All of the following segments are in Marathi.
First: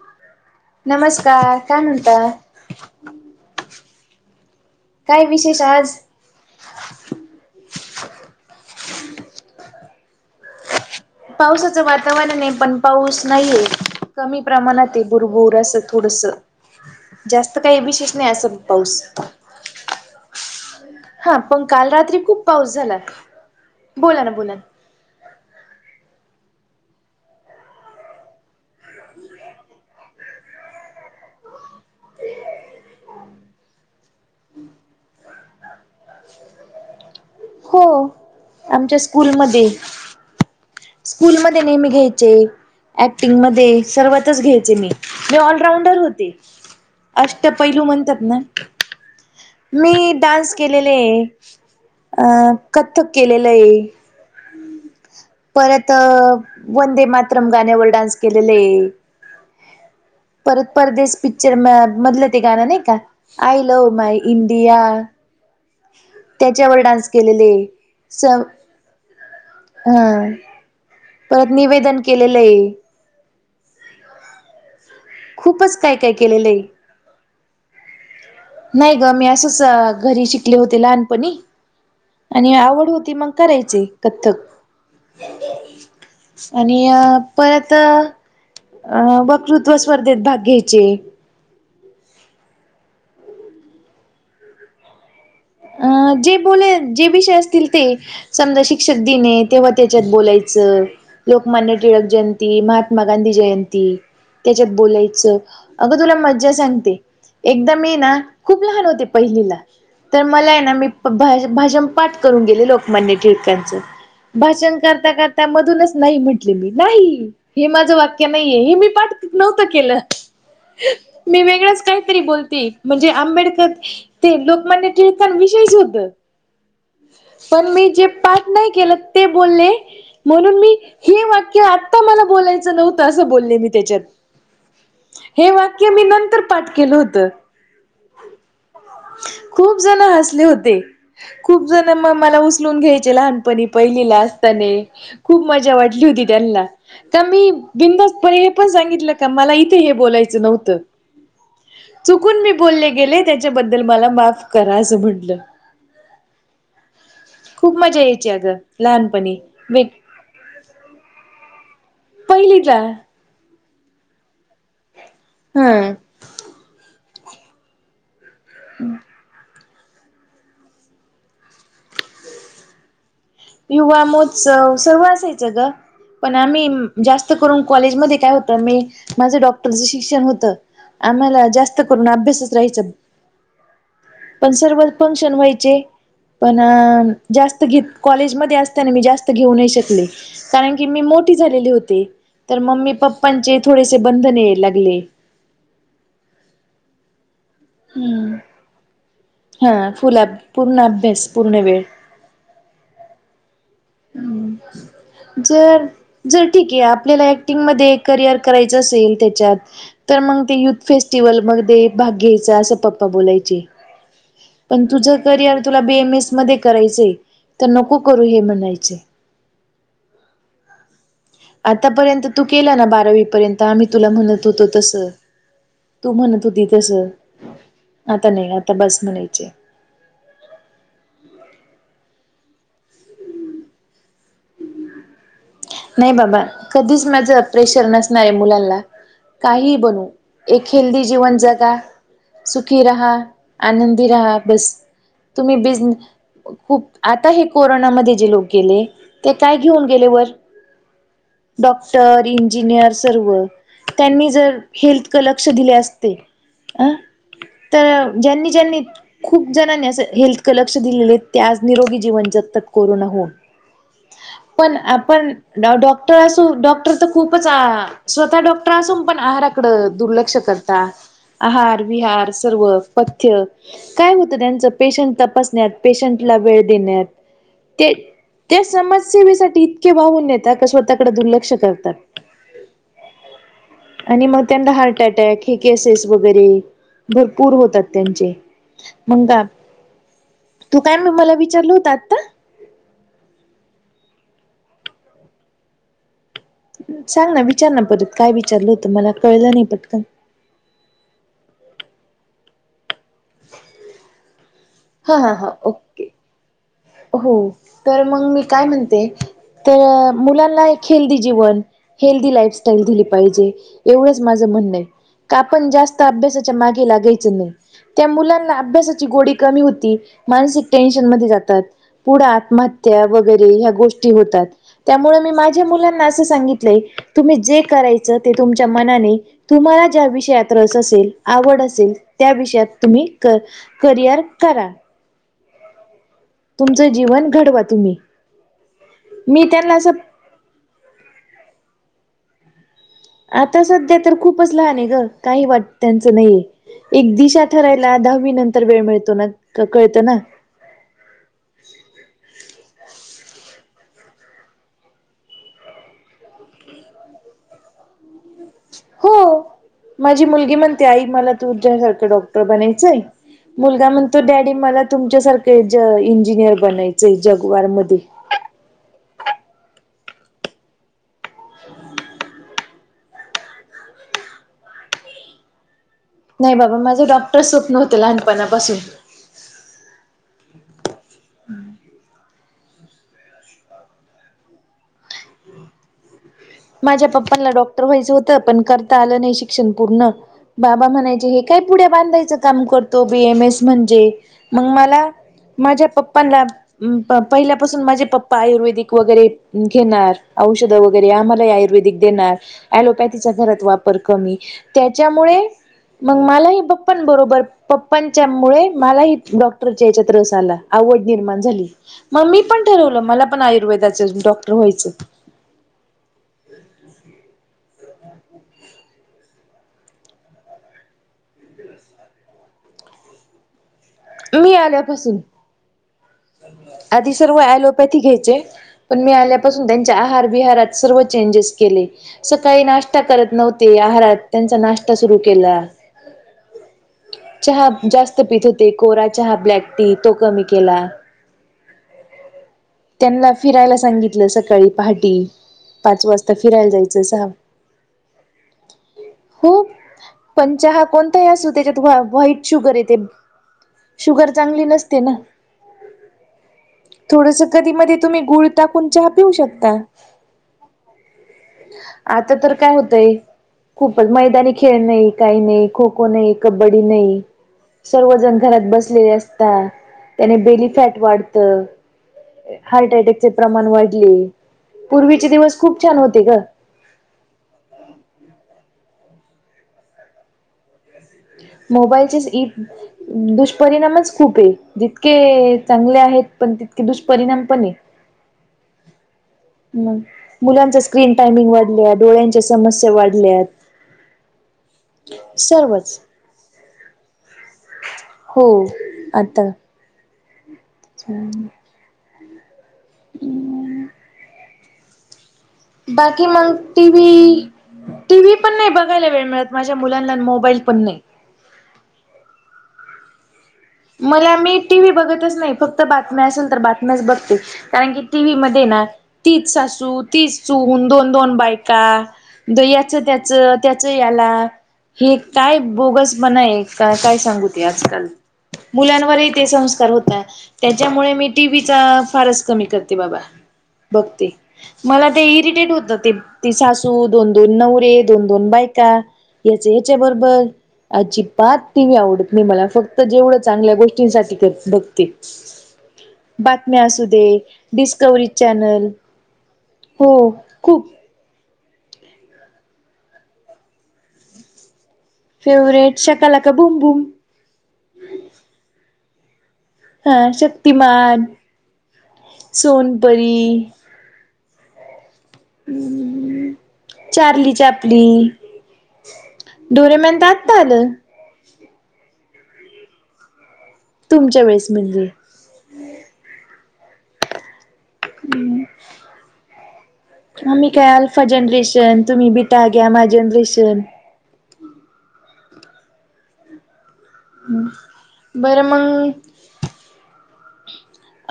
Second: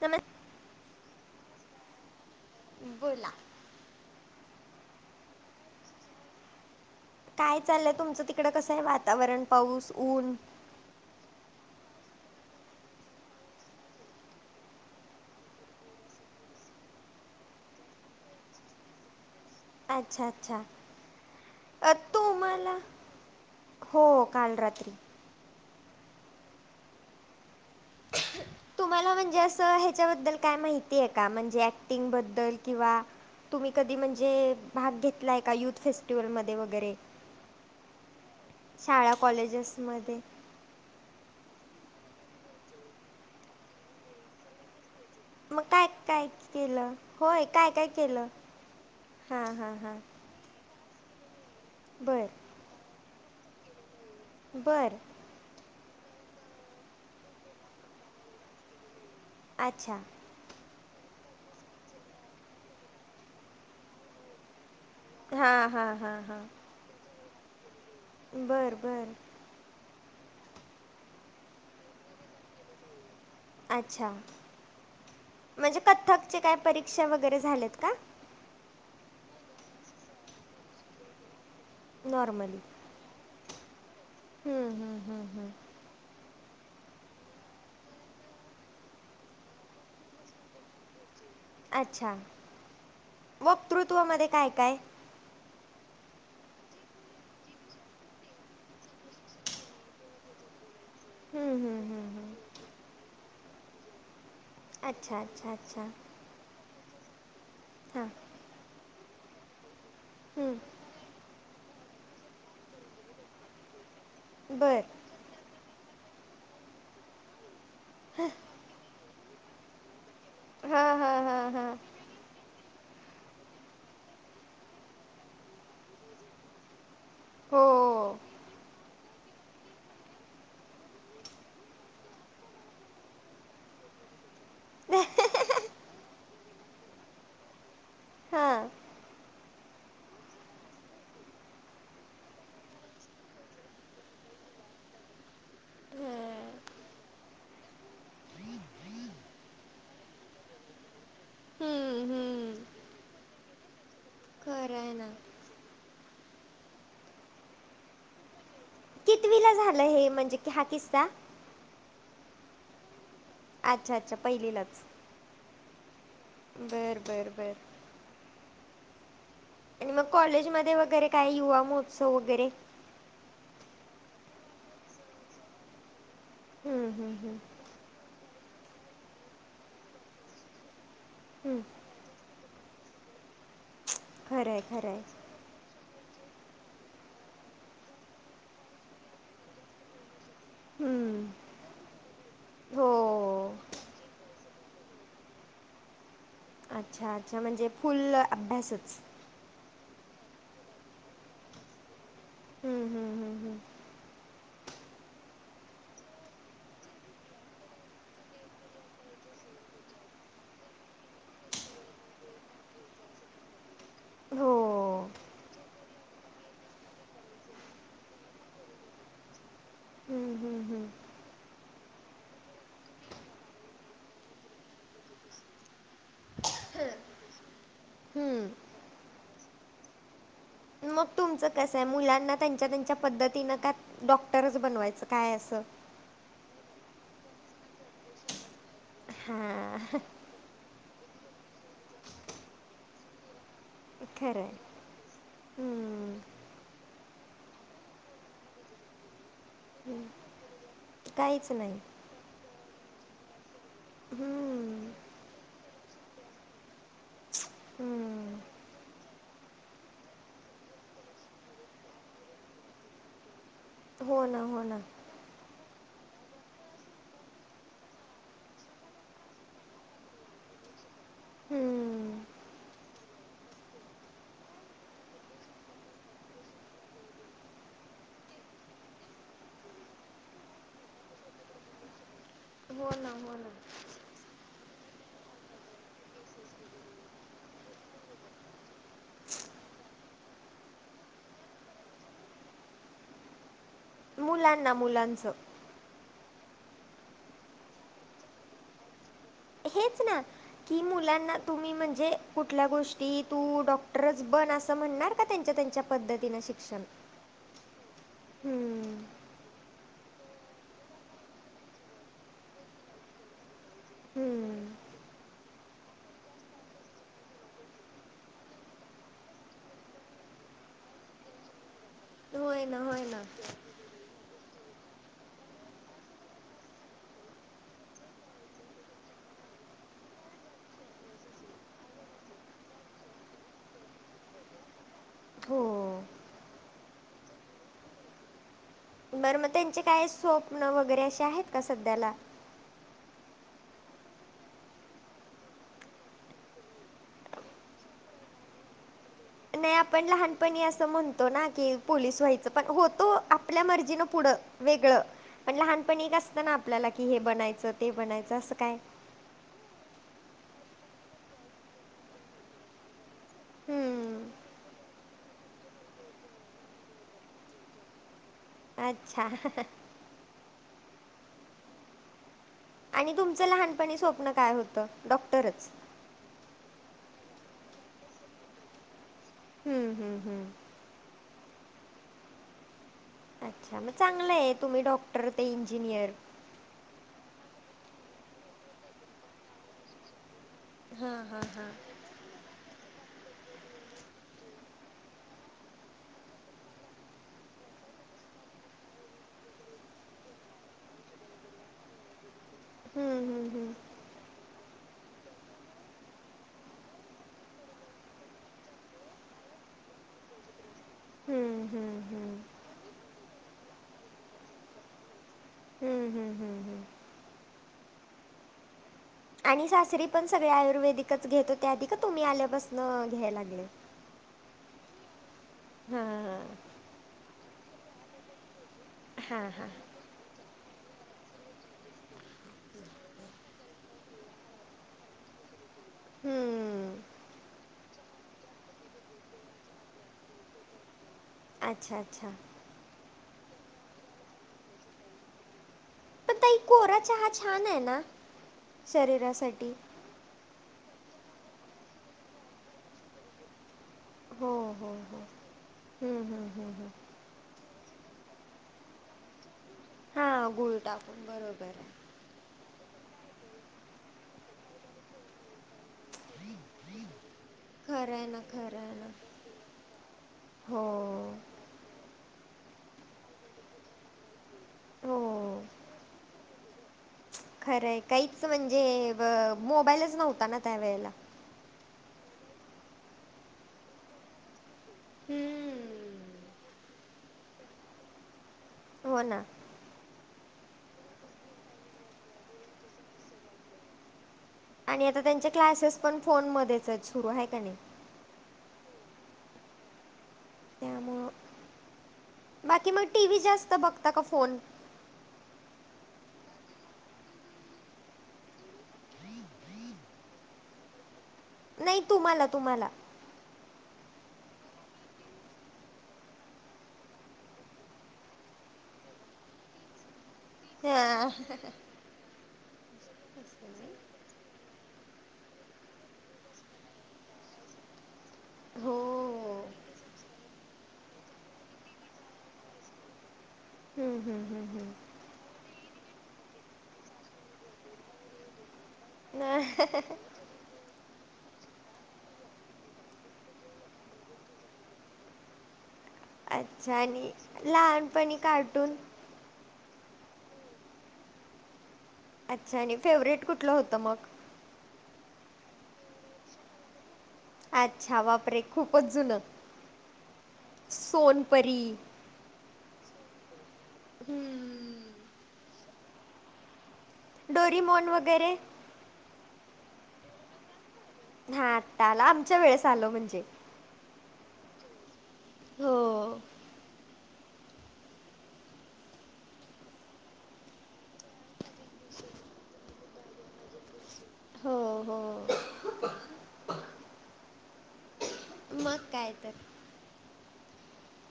तम नमस्कार काय म्हणता? बोला. काय विशेष आज काय चाललंय तुमचं तिकड कसं आहे वातावरण पाऊस ऊन? पावसाचं वातावरण आहे पण पाऊस नाहीये कमी प्रमाणात ते भुरभुर अस थोडस, जास्त काही विशेष नाही असं पाऊस अच्छा अच्छा हा, पण काल अ रात्री खूप पाऊस तुम्हाला झाला. हो बोला ना बोला काल ना. रात्री तुम्हाला म्हणजे असं ह्याच्याबद्दल काय माहिती आहे का म्हणजे ऍक्टिंग बद्दल किंवा तुम्ही कधी म्हणजे भाग घेतलाय का युथ फेस्टिवलमध्ये वगैरे? हो आमच्या शाळा स्कूलमध्ये कॉलेजेसमध्ये स्कूलमध्ये नेहमी घ्यायचे ऍक्टिंग मध्ये सर्वातच घ्यायचे मी मी मग काय ऑलराऊंडर काय होती केलं होय अष्ट काय पैलू काय म्हणतात केलं ना हां हां हां मी डान्स केलेले आहे बरं अह कथ्थक केलेलं आहे बरं. परत वंदे मातरम गाण्यावर डान्स केलेले अच्छा. परत परदेस पिक्चर मधलं ते गाणं नाही का, आय लव्ह माय इंडिया हां हां हां हां त्याच्यावर डान्स केलेले, स बरं बरं हा परत निवेदन केलेलं आहे. अच्छा खूपच म्हणजे काय कथ्थकचे केलेलं काय आहे परीक्षा वगैरे झाल्यात का? नाही ग मी असंच घरी शिकले होते लहानपणी आणि नॉर्मली आवड होती मग करायचे कथक. हम्म हम्म हम्म हम्म आणि अ परत अह वक्तृत्व स्पर्धेत भाग घ्यायचे अच्छा वक्तृत्वमध्ये काय काय? अह जे बोले जे विषय असतील ते समजा शिक्षक दीन आहे तेव्हा त्याच्यात बोलायचं हम्म लोकमान्य हम्म टिळक हम्म हम्म जयंती, महात्मा गांधी जयंंती त्याच्यात अच्छा बोलायचं अच्छा अच्छा अगं तुला मज्जा सांगते एकदा मी हां ना खूप लहान होते पहिलीला तर मला आहे ना हम्म मी भा भाषण पाठ करून गेले लोकमान्य ठिळकांच भाषण बर करता कर त्यामधूनच नाही म्हटले मी नाही हे माझं वाक्य नाहीये हे मी पाठ नव्हतं केलं. हा हा हा मी हा वेगळंच काहीतरी बोलते, म्हणजे आंबेडकर ते लोकमान्य टिळकांविषयीच होत हो पण मी जे पाठ के नाही केल ते बोलले म्हणून मी हे वाक्य आता मला बोलायचं नव्हतं असं बोलले मी त्याच्यात हे वाक्य मी नंतर पाठ केलं होतं हां खूप जण हसले होते. खूप जण मग मला उचलून घ्यायचे लहानपणी पहिलीला असताने खूप मजा वाटली होती हं. त्यांनला. का मी बिनधासपणे हे पण सांगितलं का, मला इथे हे बोलायचं नव्हतं. हम्म चुकून मी हम्म बोलले गेले त्याच्याबद्दल, मला माफ खरं करा आहे असं ना म्हटलं. खूप मजा यायची अगं. लहानपणी कितवीला झालं, वेग हे म्हणजे हा किस्सा? पहिलीचा. अच्छा, अच्छा पहिलीलाच. हम्म. बरं, बरं, बरं. हम [inaudible] आणि मग कॉलेजमध्ये वगैरे, काय युवा महोत्सव वगैरे? युवा महोत्सव सर्व असायचं ग, पण आम्ही हम्म हम्म जास्त हम्म करून- कॉलेजमध्ये काय होतं मी, माझं डॉक्टरचं शिक्षण होत. आम्हाला हम्म जास्त करून अभ्यासच राहायचा. पण खरंय सर्वत खरंय फंक्शन व्हायचे, पण जास्त घे- कॉलेजमध्ये असताना मी जास्त घेऊ नाही शकले. कारण की, मी हम्म मोठी झालेली होती, तर हो मम्मी पप्पांचे थोडेसे बंधन यायला लागले. अच्छा, अच्छा, म्हणजे फुल्ल हम्म अभ्यासच. हा, फुल अ पूर्ण अभ्यास पूर्ण वेळ. हं, हं, हं, हम्. हम [inaudible] जर जर ठीक आहे, आपल्याला ऍक्टिंग मध्ये करिअर करायचं असेल त्याच्यात- तर मग ते युथ फेस्टिवल मध्ये भाग घ्यायचा, असं पप्पा बोलायचे. हो पण तुझं करिअर तुला बीएमएस मध्ये करायचंय, तर नको करू हे म्हणायच. [inaudible] हं, हं, हम्म. आतापर्यंत तू केला ना बारावीपर्यंत, आम्ही तुला म्हणत होतो तसं. तू म्हणत होती तसं, आता नाही हम्म आता बस म्हणायची. मग तुमचं कसं आहे, मुलांना त्यांच्या, त्यांच्या पद्धतीनं का- डॉक्टरच बनवायचं, काय असं? नाही बाबा, कधीच माझं प्रेशर नसणार आहे मुलानला काहीही हां बनू. एक हेल्दी जीवन जगा, सुखी रहा, आनंदी रहा, खरं आहे बस. तुम्ही हम्म बिझ- खूप आता हे कोरोनामध्ये जे लोक गेले, ते काय घेऊन गेले वर? काहीच नाही. डॉक्टर इंजिनियर सर्व, त्यांनी जर हम्म हेल्थकल लक्ष दिले असते- अं तर ज्यांनी, हम्म ज्यांनी- खूप जणांनी असं हेल्थक लक्ष दिलेले, ते आज निरोगी जीवन जगतात कोरोना होऊन. हो ना, हो पण ना. आपण डॉक्टर असू, डॉक्टर तर खूपच आ.. स्वतः डॉक्टर असून पण आहाराकड दुर्लक्ष करत- तात, आहार, बिहार हम्म सर्व पथ्य- काय म्हणत त्यांचं, पेशंट तपासण्यात पेशंटला वेळ देण्यात. ते ते समजसेवेसाठी इतके वाहून येत- त्यात स्वतःकडे दुर्लक्ष करतात. लाग ना [inaudible] आणि मग त्यांना हार्ट अटॅक हे केसेस वगैरे भरपूर होतात त्यांचे. म का तू काय मला विचारलं होत आता. मुलांना मुलांचं सांग ना विचार ना परत काय विचारलं होतं मला. कळलं नाही हेच पटकन ना की मुलांना तुम्ही म्हणजे कुठल्या गोष्टी ती तू डॉक्टरच बन असं म्हणणार हा का हा हा त्यांच्या त्यांच्या ओके पद्धतीनं शिक्षण. हो तर मग मी काय हम्म, म्हणते तर मुलांना एक हेल्दी जीवन हेल्दी लाईफस्टाईल दिली पाहिजे एवढंच माझं हम्म. म्हणणं आहे. का आपण जास्त अभ्यासाच्या मागे लाग्यायचं नाही. त्या मुलांना अभ्यासाची गोडी कमी होती मानसिक टेन्शन मध्ये जातात. पुढे होय ना आत्महत्या होय ना वगैरे ह्या गोष्टी होतात त्यामुळे मी माझ्या मुलांना असं सांगितलंय तुम्ही जे करायचं ते तुमच्या मनाने तुम्हाला ज्या विषयात रस असेल आवड असेल त्या विषयात तुम्ही कर. करिअर करा. हो. तुमचं जीवन घडवा तुम्ही. बरं मी मग त्यांना त्यांचे असं काय स्वप्न वगैरे असे आहेत का सध्याला. आता सध्या तर खूपच लहान आहे ग काही वाट त्यांचं नाहीे. एक दिशा ठरायला दहावी नंतर वेळ मिळतो ना. नाही आपण कळतं ना. लहान पण असं म्हणतो ना की पोलीस व्हायचं पण होतो आपल्या मर्जीनं पुढं वेगळं. पण लहानपण एक असतं ना आपल्याला की हे बनायचं ते बनायचं असं काय? हो माझी मुलगी म्हणते आई मला तुझ्यासारखं डॉक्टर बनायचंय. मुलगा म्हणतो हम्म डॅडी मला तुमच्यासारखं इंजिनियर बनायचंय जगवार मध्ये. अच्छा हा हा. आणि तुमचं लहानपणी स्वप्न काय होतं डॉक्टरच? नाही बाबा माझं डॉक्टर स्वप्नव होतं लहानपणापासून. हम्म हम्म हम्म. अच्छा मग चांगलं आहे तुम्ही डॉक्टर ते इंजिनियर. माझ्या पप्पाला डॉक्टर व्हायचं होतं पण करता आलं नाही शिक्षण पूर्ण बाबा म्हणायचे हे काय पुढ्या बांधायचं काम करतो बीएम एस म्हणजे मग मला माझ्या पप्पांला पहिल्यापासून माझे पप्पा आयुर्वेदिक वगैरे घेणार औषध वगैरे आ्हा. लय ऐवरदीक देणार हं, आणि हं, घरात हं. वापर कमी त्याच्यामुळे मग मलाही पप्पा न बरोबर पप्पांच्या मु ळे मलाही डॉक्टरच्या याच्यात रस आला आवड निर्माण हं, झाली हं, मग हं. मी पण ठरवलं मला पण आयुर्वेदाच डॉक्टर व्हायचं हम हम हम. आणि सासरी पण सगळे आयुर्वेदिकच घेतो त्याआधी का तुम्ही आल्यापासून घ्यायला लागले? मी आल्यापासून हां, आधी सर्व ऐलोपथी घ्यायचे पण मी हां, आल्यापासून हां. त्यांच्या आहार विहारात सर्व चेंजेस केले सकाळी नाष्टा करत नव्हती आहारात त्यांचा नाष्टा सुरू केला हम चहा जास्त पित होते कोरा चहा ब्लॅक टी तो कमी केला अच्छा अच्छा त्यांना ला फिरायला सांगितलं सकाळी पहाटी पाच पण वाजता तई फिरायला कोरा जायचं सहा चहा छान आहे ना हो शरीरासाठी पण चहा कोणताही असू त्याच्यात व्हा व्हाईट शुगर येते शुगर हो चांगली हो नसते ना हो हुम्म हुम्म हुम् हुम् थोडस कधी मध्ये तुम्ही गुळ टाकून चहा पिऊ शकता हा गुळ टाकून बरोबर आहे आता तर काय होतंय खूपच मैदानी खेळ नाही काही नाही खो खो नाही कबड्डी न ई खरं आहे सर्वजण ना, घरात खरं आहे बसलेले ना. असतात त्याने हो, बेलीफॅट वाढत ए हार्ट अटॅकचे प्रमाण वाढले पूर्वीचे दिवस हो. खूप छान होते ग. खरंय काहीच म्हणजे ब मोबाईलच नव्हता ना त्यावेेळेला मोबाईलचे ईत दुष्परिणामच खूप आहे जितके ऐ चांगले आहेत हम्म. पण तितके दुष्परिणाम पण हे हो ना हु मुलांच्या स्क्रीन टायमिंग वाढल्या डोळ्यांच्या समस्या वाढल्यात आणि आता त्यांचे क्लासेस सर्वच पण फोन मध्येचच सुरू आहे काय क नी हो आता त्यामुळं हुमं बाकी मग टी व्ही जास्त बघता का फोन बाकी मग टी व्ही टी व्ही पण नाही बघायला वेळ मिळत माझ्या मुलांना मोबाईल पण नाही. नयी तुम्हाला तुम्हाला मग मी टी व्ही बघतच नाही फक्त बातम्या असेल तर बातम्याच बघते कारण की टीव्ही मध्ये ना तीच सासू तीच सुन दोन हा. दोन बायका द याच त्याचं त्याच याला हे काय बोगस पण आहे का काय सांगू ते आजकाल हो. मुलांवरही ते संस्कार होत त्याच्यामुळे मी टी व्ही चा फारच कमी करते बा बा हम्म, बघते हम्म, हम्म, हम्म. मला ते इरिटेट होत जा ते ती सासू दोन दोन नवरे दोन दोन बायका याचे याच्या बरोबर अजिबात ती व्ही आवडत नाही मला फक्त जेवढं चांगल्या गोष्टींसाठी क बघते बातम्या अच्छा असू दे आणि डिस्कवरी लहानपणी चॅनल कार्टून हो खूप अच्छा आणि फेवरेट कुठलं होतं मग फेवरेट शकाल का भूम बूम अच्छा वापरे खूपच जुनं हा शक्तिमान सोनपरी सोनपरी हुम्म हु हु चार्ली चापली डोरीमोन वगैरे डोरेमॉन तर आत्ता आलय हा आता आला आमच्या वेळेस आलो म्हणजे तुमच्या वेळेस म्हणजे हो हम्म आम्ही काय अल्फा जनरेशन तुम्ही बिटा ग्यामाह जनरेशन हो हो हम् मग काय तर.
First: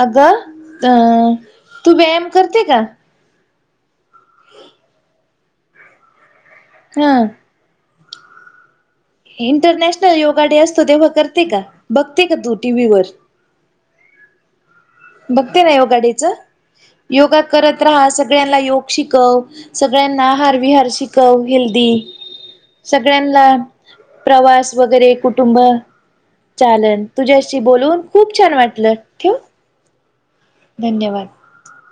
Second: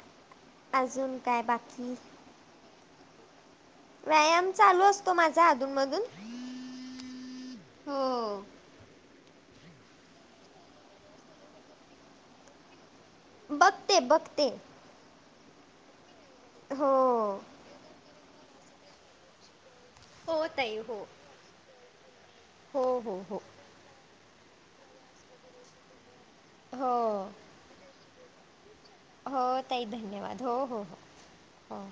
अग अ अजून काय तू बाकी व्यायाम करती का. व्यायाम चालू असतो माझा आधूनमधून. हा, हो, इंटरनॅशनल योगा डे असतो तेव्हा करते का बघते का तू टीव्ही वर. बघते बघते. बघते ना योगा डे च हो योगा करत राहा सगळ्यांना योगा शिकव. सगळ्यांना हो आहार ताई विहार हो शिकव हेल्दी. हो हो हो सगळ्यांना प्रवास वगैरे कुटुंब चालन हो तुझ्याशी. बोलून खूप छान वाटलं. ठेवू हो ताई धन्यवाद हो हो हो धन्यवाद. हो.